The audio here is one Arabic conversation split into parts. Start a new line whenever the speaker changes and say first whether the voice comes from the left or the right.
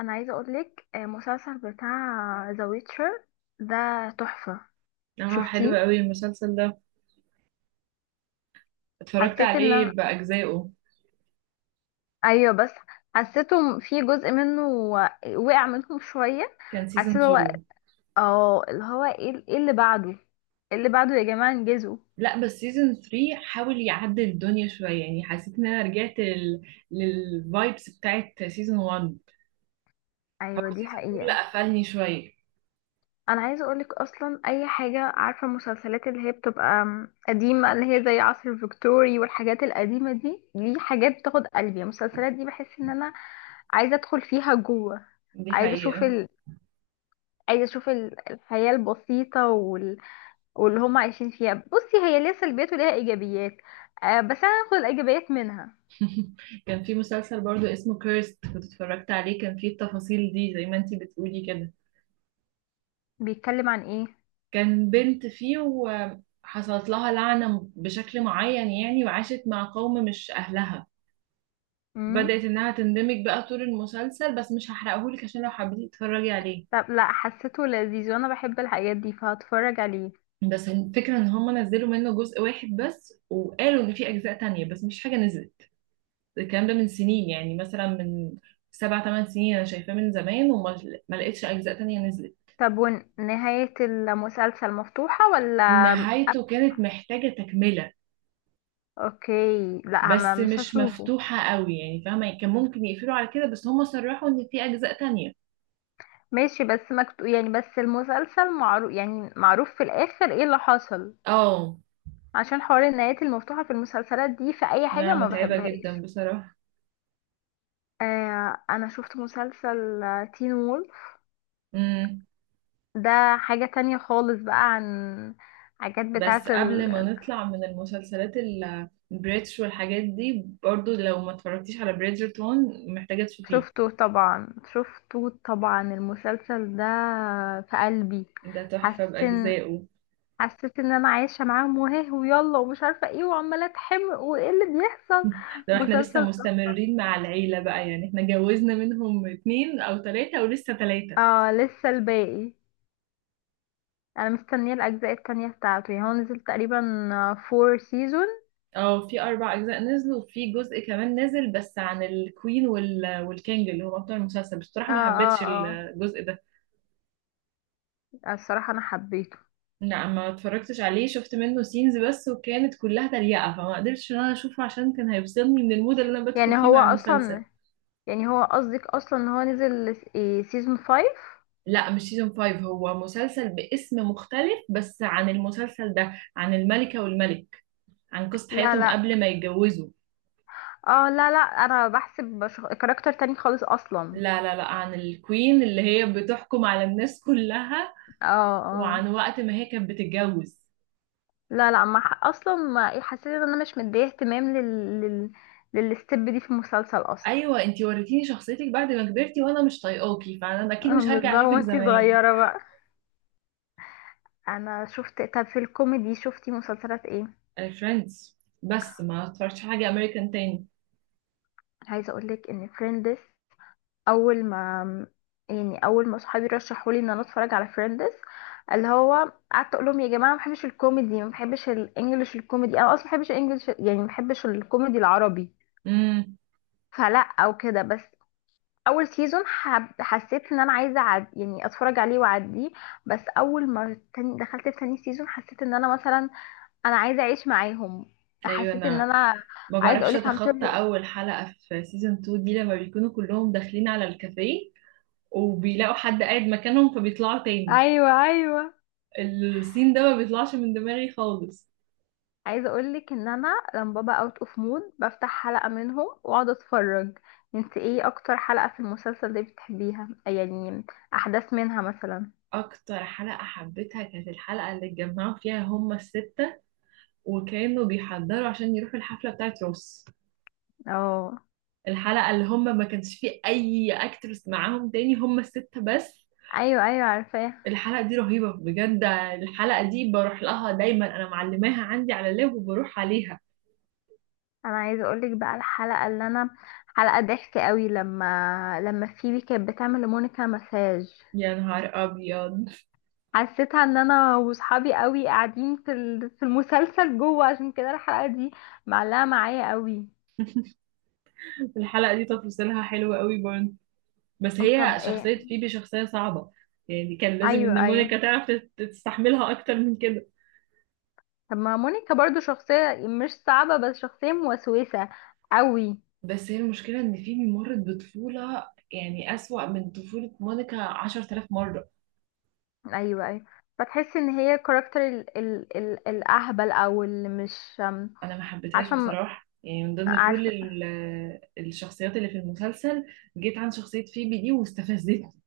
left: انا عايزه اقولك مسلسل بتاع ذا ويتشر ده تحفه.
right: اه، حلو
left: شفتيه؟
right: قوي المسلسل ده. اتفرجت
left: حسيت ان انا
right: عليه بأجزائه.
left: ايوه بس حسيته في جزء منه وقع منهم شويه.
right: كان سيزون
left: حسيت هو
right: 2.
left: اه اللي هو إيه اللي بعده. إيه اللي بعده يا جماعه انجزوا.
right: لا، بس سيزون 3 حاول يعدل الدنيا شوية، يعني حسيت ان انا رجعت للفايبس بتاعت سيزون 1. هو
left: ايوه دي
right: سيزون 2 اللي
left: حقيقه.
right: قفلني شوية.
left: انا عايزه اقولك اصلا اي حاجه، عارفه المسلسلات اللي هي بتبقى قديمه اللي هي زي عصر الفيكتوري والحاجات القديمه دي حاجات بتاخد قلبي. المسلسلات دي بحس ان انا عايزه ادخل فيها جوه.
right: دي
left: عايزه اشوف
right: حقيقة.
left: عايزه اشوف الحياه البسيطه واللي هم عايشين فيها. بصي، هي ليها سلبيات وليها ايجابيات. آه بس انا هاخد الايجابيات منها.
right: كان في مسلسل برضو اسمه كيرست كنت اتفرجت عليه، كان فيه التفاصيل دي زي ما انتي بتقولي كده.
left: بيتكلم عن ايه؟
right: كان بنت فيه وحصلت لها لعنة بشكل معين، يعني وعاشت مع قوم مش أهلها.
left: امم.
right: بدأت إنها تندمج بقى طول المسلسل، بس مش هحرقهولك عشان لو حبيتي تتفرجي عليه.
left: طب لا، حسيته لذيذ وانا بحب الحاجات دي فهتفرج عليه.
right: بس الفكرة إن هما نزلوا منه جزء واحد بس، وقالوا إن في أجزاء تانية، بس مش حاجة نزلت. الكلام ده من سنين، يعني مثلا من 7 8 سنين. أنا شايفاه من زمان وما ما لقيتش أجزاء تانية نزلت.
left: طب ونهاية المسلسل مفتوحة ولا؟ قف-
right: نهايته كانت محتاجة تكملة.
left: اوكي لا، ما
right: بس
left: مش
right: مش
left: هشوفه.
right: مفتوحة قوي، يعني فاهمة، يعني كان ممكن يقفلوا على كده بس هما صرحوا إن في أجزاء تانية.
left: ماشي بس يعني بس المسلسل معروف، يعني معروف في الاخر ايه اللي حصل.
right: اه.
left: عشان حوار النهايات المفتوحة في المسلسلات دي في اي حاجة
right: لا،
left: ما
right: متعبة جدا
left: بحبهاش.
right: بصراحة.
left: انا شفت مسلسل تين وولف. ده حاجة تانية خالص بقى عن حاجات
right: بس
left: بتاعت
right: قبل ما نطلع من المسلسلات البريتش والحاجات دي، برضو لو ما اتفرجتيش على بريدجرتون محتاجة تشوفيه.
left: شفته طبعا، شفته طبعا، المسلسل ده في قلبي.
right: ده تحفة
left: حاسس إن-
right: بأجزائه.
left: حسيت ان انا عايشه معاهم وهاه ويلا ومش عارفه ايه وعماله اتحمق وايه اللي بيحصل.
right: لو احنا لسه
left: مسلسل تحفة.
right: مستمرين مع العيلة بقى، يعني احنا جوزنا منهم اتنين أو تلاتة ولسه تلاتة.
left: اه لسه الباقي. انا مستنيه الاجزاء التانية بتاعته. يعني هو نزل تقريبا فور سيزون.
right: اه، في 4 أجزاء نزلوا، وفي جزء كمان نزل بس عن الكوين والكينج اللي هو بطل المسلسل، بس بصراحة
left: اه
right: ما حبيتش
left: اه.
right: الجزء ده.
left: اه الصراحه انا حبيته.
right: لا، ما اتفرجتش عليه، شفت منه سينز بس وكانت كلها تريقة، فما قدرتش ان انا اشوفه عشان كان هيفصلني من المود اللي انا بدخل
left: يعني
right: فيه
left: هو
right: مع المسلسل.
left: اصلا يعني هو قصدك اصلا ان هو نزل سيزون فايف؟
right: لا، مش سيزون 5، هو مسلسل باسم مختلف بس عن المسلسل ده، عن الملكة والملك، عن قصة
left: لا
right: حياتهم
left: لا.
right: قبل ما يتجوزوا.
left: اه لا لا، انا بحسب كاركتر تاني خالص اصلا.
right: لا لا لا، عن الكوين اللي هي بتحكم على الناس كلها،
left: اه اه.
right: وعن وقت ما هي كانت بتتجوز.
left: لا لا ما ح- اصلا ما حسيت ان انا مش مديه اهتمام لل لل للستيب دي في المسلسل اصلا.
right: ايوه، انتي وريتيني شخصيتك بعد ما كبرتي وانا مش طايقاكي، فانا اكيد مش هرجع
left: بالظبط
right: اشوفك
left: وانتي
right: زمان.
left: صغيره بقى. انا شفت. طب في الكوميدي شفتي مسلسلات ايه؟
right: فريندز بس، ما اتفرجتش حاجة امريكان تاني.
left: عايزه اقولك ان فريندز، اول ما يعني اول ما صحابي رشحوا لي ان انا اتفرج على فريندز، اللي هو قعدت اقول لهم يا جماعه ما بحبش الكوميدي، ما بحبش الانجليش الكوميدي، انا اصلا ما بحبش الانجليش يعني، ما بحبش الكوميدي العربي.
right: امم.
left: فلا او كده بس. اول سيزون حسيت ان انا عايزه يعني اتفرج عليه واعديه. بس اول ما دخلت في تاني سيزون، حسيت ان انا مثلا انا عايزه اعيش معاهم.
right: ايوه.
left: حسيت ان
right: انا
left: انا
right: ما
left: عايزه
right: بعرفش
left: اقولك عم
right: اتخطى
left: تقول.
right: اول حلقة في سيزون 2 دي، لما بيكونوا كلهم داخلين على الكافيه وبيلاقوا حد قاعد مكانهم فبيطلعوا تاني.
left: ايوه ايوه.
right: السين ده ما بيطلعش من دماغي خالص.
left: عايزه اقولك ان انا لما بابا اوت اوف مود بفتح حلقه منهم واقعد اتفرج. انت ايه اكتر حلقه في المسلسل ده بتحبيها يعني؟ احداث منها مثلا.
right: اكتر حلقة حبيتها كانت الحلقة اللي اتجمعوا فيها هما الستة وكانوا بيحضروا عشان يروحوا الحفلة بتاعت روس.
left: اه
right: الحلقة اللي هما ما كانش فيه اي اكترس معاهم تاني، هما الستة بس.
left: ايوه ايوه عارفاها.
right: الحلقة دي رهيبة بجد. الحلقة دي بروح لها دايما، أنا معلماها عندي على اللاب وبروح عليها.
left: انا عايزه اقولك بقى الحلقه اللي انا، حلقه ضحك قوي لما فيبي كانت بتعمل لمونيكا مساج.
right: يا نهار أبيض.
left: حسيتها ان انا وصحابي قوي قاعدين في في المسلسل جوه. عشان كده الحلقه دي معلقه معايا قوي.
right: الحلقة دي تفاصيلها حلوة قوي برضه. بس هي
left: طب ايه؟
right: شخصية فيبي شخصية صعبة. يعني كان لازم
left: ايوه
right: إن
left: ايوه.
right: مونيكا تعرف تستحملها أكتر من كده.
left: طب ما مونيكا برضو شخصيه مش صعبه، بس شخصيه موسوسه قوي.
right: بس هي المشكلة إن فيبي مرت بطفولة، يعني أسوأ من طفولة مونيكا 10,000 مرة.
left: ايوه ايوه. فتحس ان هي كاركتر ال ال ال الاهبل او اللي مش
right: أنا ما حبيتهاش
left: عارفه،
right: بصراحة، يعني من ضمن كل
left: عارفه.
right: الشخصيات اللي في المسلسل، جيت عن شخصية فيبي دي واستفزتني.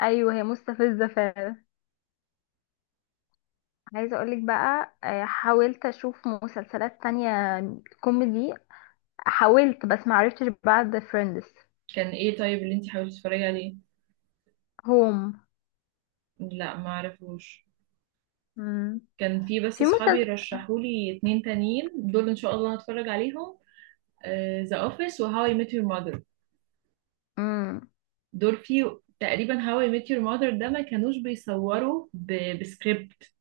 left: ايوه هي مستفزه فعلا. عايزة اقولك بقى حاولت اشوف مسلسلات تانية كوميدي. حاولت بس معرفتش بعد فريندز.
right: كان ايه طيب اللي انتي حاولتي تتفرجي عليه؟
left: هوم.
right: لا، ما اعرفوش.
left: امم.
right: كان في بس
left: في
right: اصحابي
left: مسلسل.
right: رشحولي اتنين تانيين دول، ان شاء الله هتفرج عليهم. ذا اوفيس وهاو اي ميت يور ماذر.
left: مم.
right: دول في تقريبا. هاو اي ميت يور ماذر ده ما كانوش بيصوروا بسكريبت،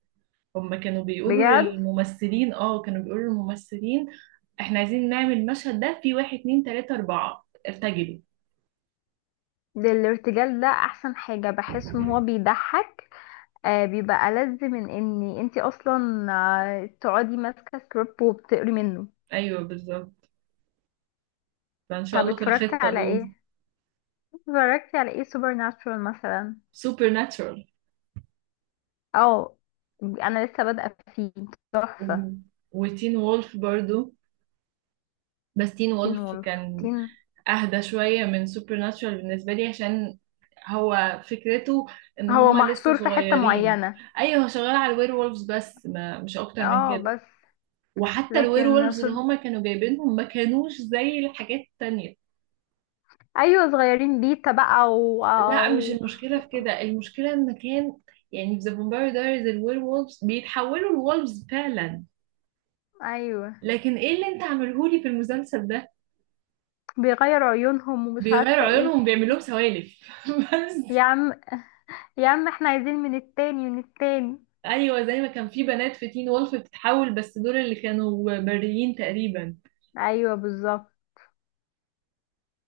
right: هم كانوا بيقولوا
left: بجد؟
right: للممثلين، اه كانوا بيقولوا للممثلين: احنا عايزين نعمل المشهد ده في 1 2 3 4، ارتجلوا.
left: ده الارتجال ده احسن حاجة، بحس ان هو بيضحك. بيبقى ألذ من ان انتي اصلا تقعدي ماسكة سكريبت وبتقري منه.
right: ايوه بالظبط. فان شاء
left: طب
right: الله في
left: اتفرجتي
right: الخطة
left: على
right: دول.
left: ايه؟ اتفرجتي على ايه، سوبر ناتشورال مثلا؟
right: سوبر ناتشورال
left: اه انا لسه بادئة فيه. تحفة.
right: وتين وولف برضو. بس تين
left: تين
right: وولف
left: وولف.
right: كان اهدى شوية من سوبر ناتشورال بالنسبة لي، عشان هو فكرته ان
left: هو
right: هما لسه
left: محصور في حتة
right: صغيرين.
left: معينة.
right: ايوه هو شغال على الوير وولفز بس، ما مش اكتر من
left: اه
right: كده.
left: بس.
right: وحتى الوير
left: لكن
right: وولفز
left: شوف.
right: اللي هما كانوا جايبينهم ما كانوش زي الحاجات التانية.
left: ايوه صغيرين بيتا بقى
right: لا، مش المشكلة
left: و...
right: في كده، المشكلة ان كان، يعني في ذا فامباير دايريز الوير وولفز بيتحولوا لولفز فعلا،
left: ايوه
right: لكن ايه اللي انت عاملهولي في المسلسل ده؟
left: بيغيروا عيونهم ومش
right: بيغيروا
left: عارفة ايه.
right: عيونهم، بيعملوهم سوالف بس.
left: يا عم يا عم احنا عايزين من التاني من التاني.
right: ايوه، زي ما كان في بنات في تين وولف بتتحول، بس دول اللي كانوا بريين تقريبا.
left: ايوه بالظبط.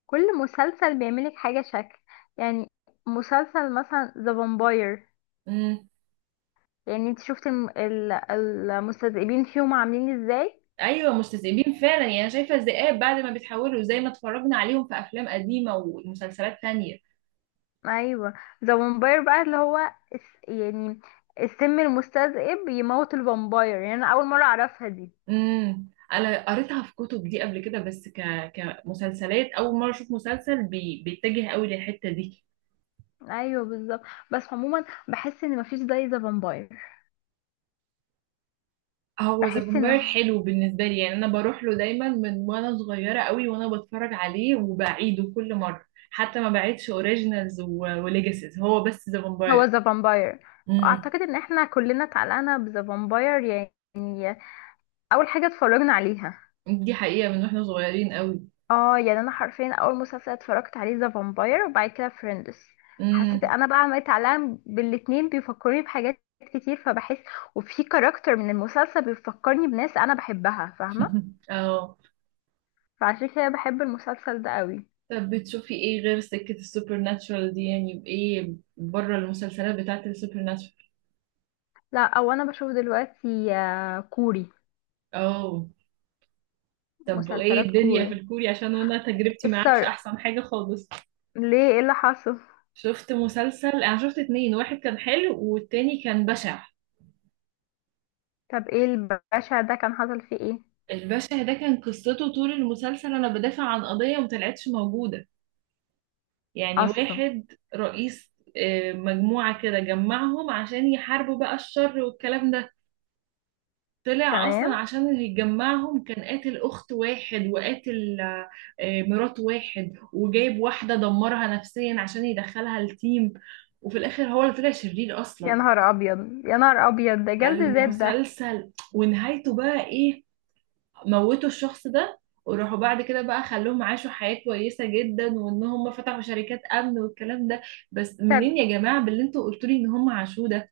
left: كل مسلسل بيعملك حاجة شكل يعني. مسلسل مثلا ذا فامباير
right: امم.
left: يعني، انت شفت المستذئبين فيهم عاملين ازاي.
right: ايوه مستذئبين فعلا، يعني انا شايفه الذئاب بعد ما بيتحولوا زي ما اتفرجنا عليهم في افلام قديمه ومسلسلات تانية.
left: ايوه ذا وامباير بقى اللي هو يعني السم المستذئب يموت الفامباير يعني انا اول مره اعرفها دي.
right: انا قريتها في كتب دي قبل كده، بس كمسلسلات اول مره اشوف مسلسل بيتجه قوي للحته دي.
left: ايوه بالظبط. بس عموما بحس ان مفيش زي ذا فامباير.
right: هو ذا
left: بحس ان
right: فامباير حلو بالنسبه لي، يعني انا بروح له دايما من وانا صغيره قوي وانا بتفرج عليه وبعيده كل مره، حتى ما بعيدش اوريجينالز وليجاسيز، هو بس ذا
left: هو
right: فامباير.
left: ذا فامباير،
right: امم.
left: واعتقد ان احنا كلنا اتعلقنا بذا فامباير يعني اول حاجه اتفرجنا عليها.
right: دي حقيقه من واحنا صغيرين قوي.
left: اه يعني انا حرفيا اول مسلسل اتفرجت عليه ذا فامباير وبعد كده فريندس. حسيت
right: امم.
left: انا بقى عملت علام بالاتنين، بيفكرني بحاجات كتير فبحس. وفي كاركتر من المسلسل بيفكرني بناس انا بحبها، فاهمه.
right: اه.
left: فعشان كده بحب المسلسل ده قوي.
right: طب بتشوفي ايه غير سكه السوبر ناتشورال دي؟ يعني ايه بره المسلسلات بتاعت السوبر ناتشورال؟
left: لا او انا بشوف دلوقتي كوري.
right: اه. طب وايه
left: مسلسلات
right: الدنيا في
left: كوري.
right: الكوري؟ عشان انا تجربتي معاه مش
left: السرق.
right: احسن حاجه خالص.
left: ليه؟ ايه اللي حصل؟
right: شفت مسلسل، انا شفت اتنين، واحد كان حلو والتاني كان بشع.
left: طب ايه الباشا ده كان حصل فيه ايه؟
right: البشع ده كان قصته طول المسلسل انا بدافع عن قضية مطلعتش موجودة. يعني
left: اصلا.
right: واحد رئيس مجموعة كده جمعهم عشان يحاربوا بقى الشر والكلام ده. طلع اصلا
left: تمام.
right: عشان اللي يجمعهم كان قاتل اخت واحد، وقاتل مرات واحد، وجايب واحدة دمرها نفسيا عشان يدخلها التيم. وفي الاخر هو اللي طلع شرير
left: يا
right: اصلا.
left: نهار ابيض، يا نهار ابيض، ده جلد ذات ده.
right: فالمسلسل ونهايته بقى ايه؟ موتوا الشخص ده، وراحوا بعد كده بقى خلوهم عاشوا حياة كويسة جدا وان هم فتحوا شركات امن والكلام ده. بس
left: طب
right: منين يا جماعة باللي انتوا قلتوا لي ان هم عاشوه ده؟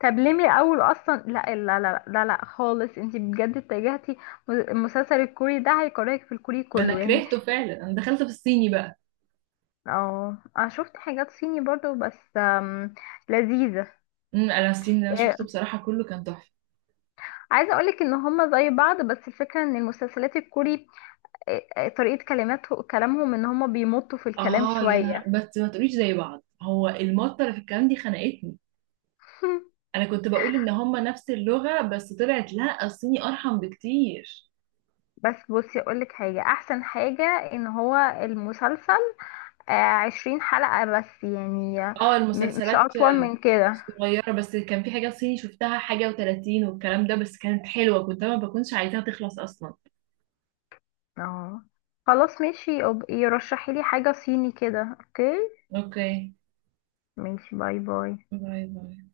left: طب ليه من الاول اصلا؟ لا لا لا لا لا خالص. انتي بجد اتجهتي. المسلسل الكوري ده هيكرهك في الكوري
right: ما انا
left: كله يعني.
right: كرهته فعلا، انا دخلت في الصيني بقى.
left: اه انا شفت حاجات صيني برضو بس لذيذة.
right: انا الصيني اللي انا
left: آه،
right: شفته بصراحة كله كان تحفة.
left: عايزة اقولك ان هما زي بعض، بس الفكرة ان المسلسلات الكوري طريقة كلماته كلامهم ان هما بيمطوا في الكلام
right: اه يا
left: شوية.
right: نهار، بس ما تقوليش زي بعض، هو المطة اللي في الكلام دي خنقتني. انا كنت بقول ان هم نفس اللغة، بس طلعت لا، الصيني ارحم بكتير.
left: بس بصي اقولك حاجة احسن حاجة، ان هو المسلسل 20 حلقة بس يعني، آه،
right: اه،
left: مش
right: المسلسلات
left: اطول من كده.
right: صغيرة، بس كان في حاجات صيني شفتها حاجة وتلاتين والكلام ده، بس كانت حلوة كنت أنا ما بكونش عايزاها تخلص أصلا.
left: اه خلاص ماشي، يبقى يرشحي لي حاجة صيني كده. اوكي.
right: اوكي.
left: ماشي باي باي.
right: باي باي.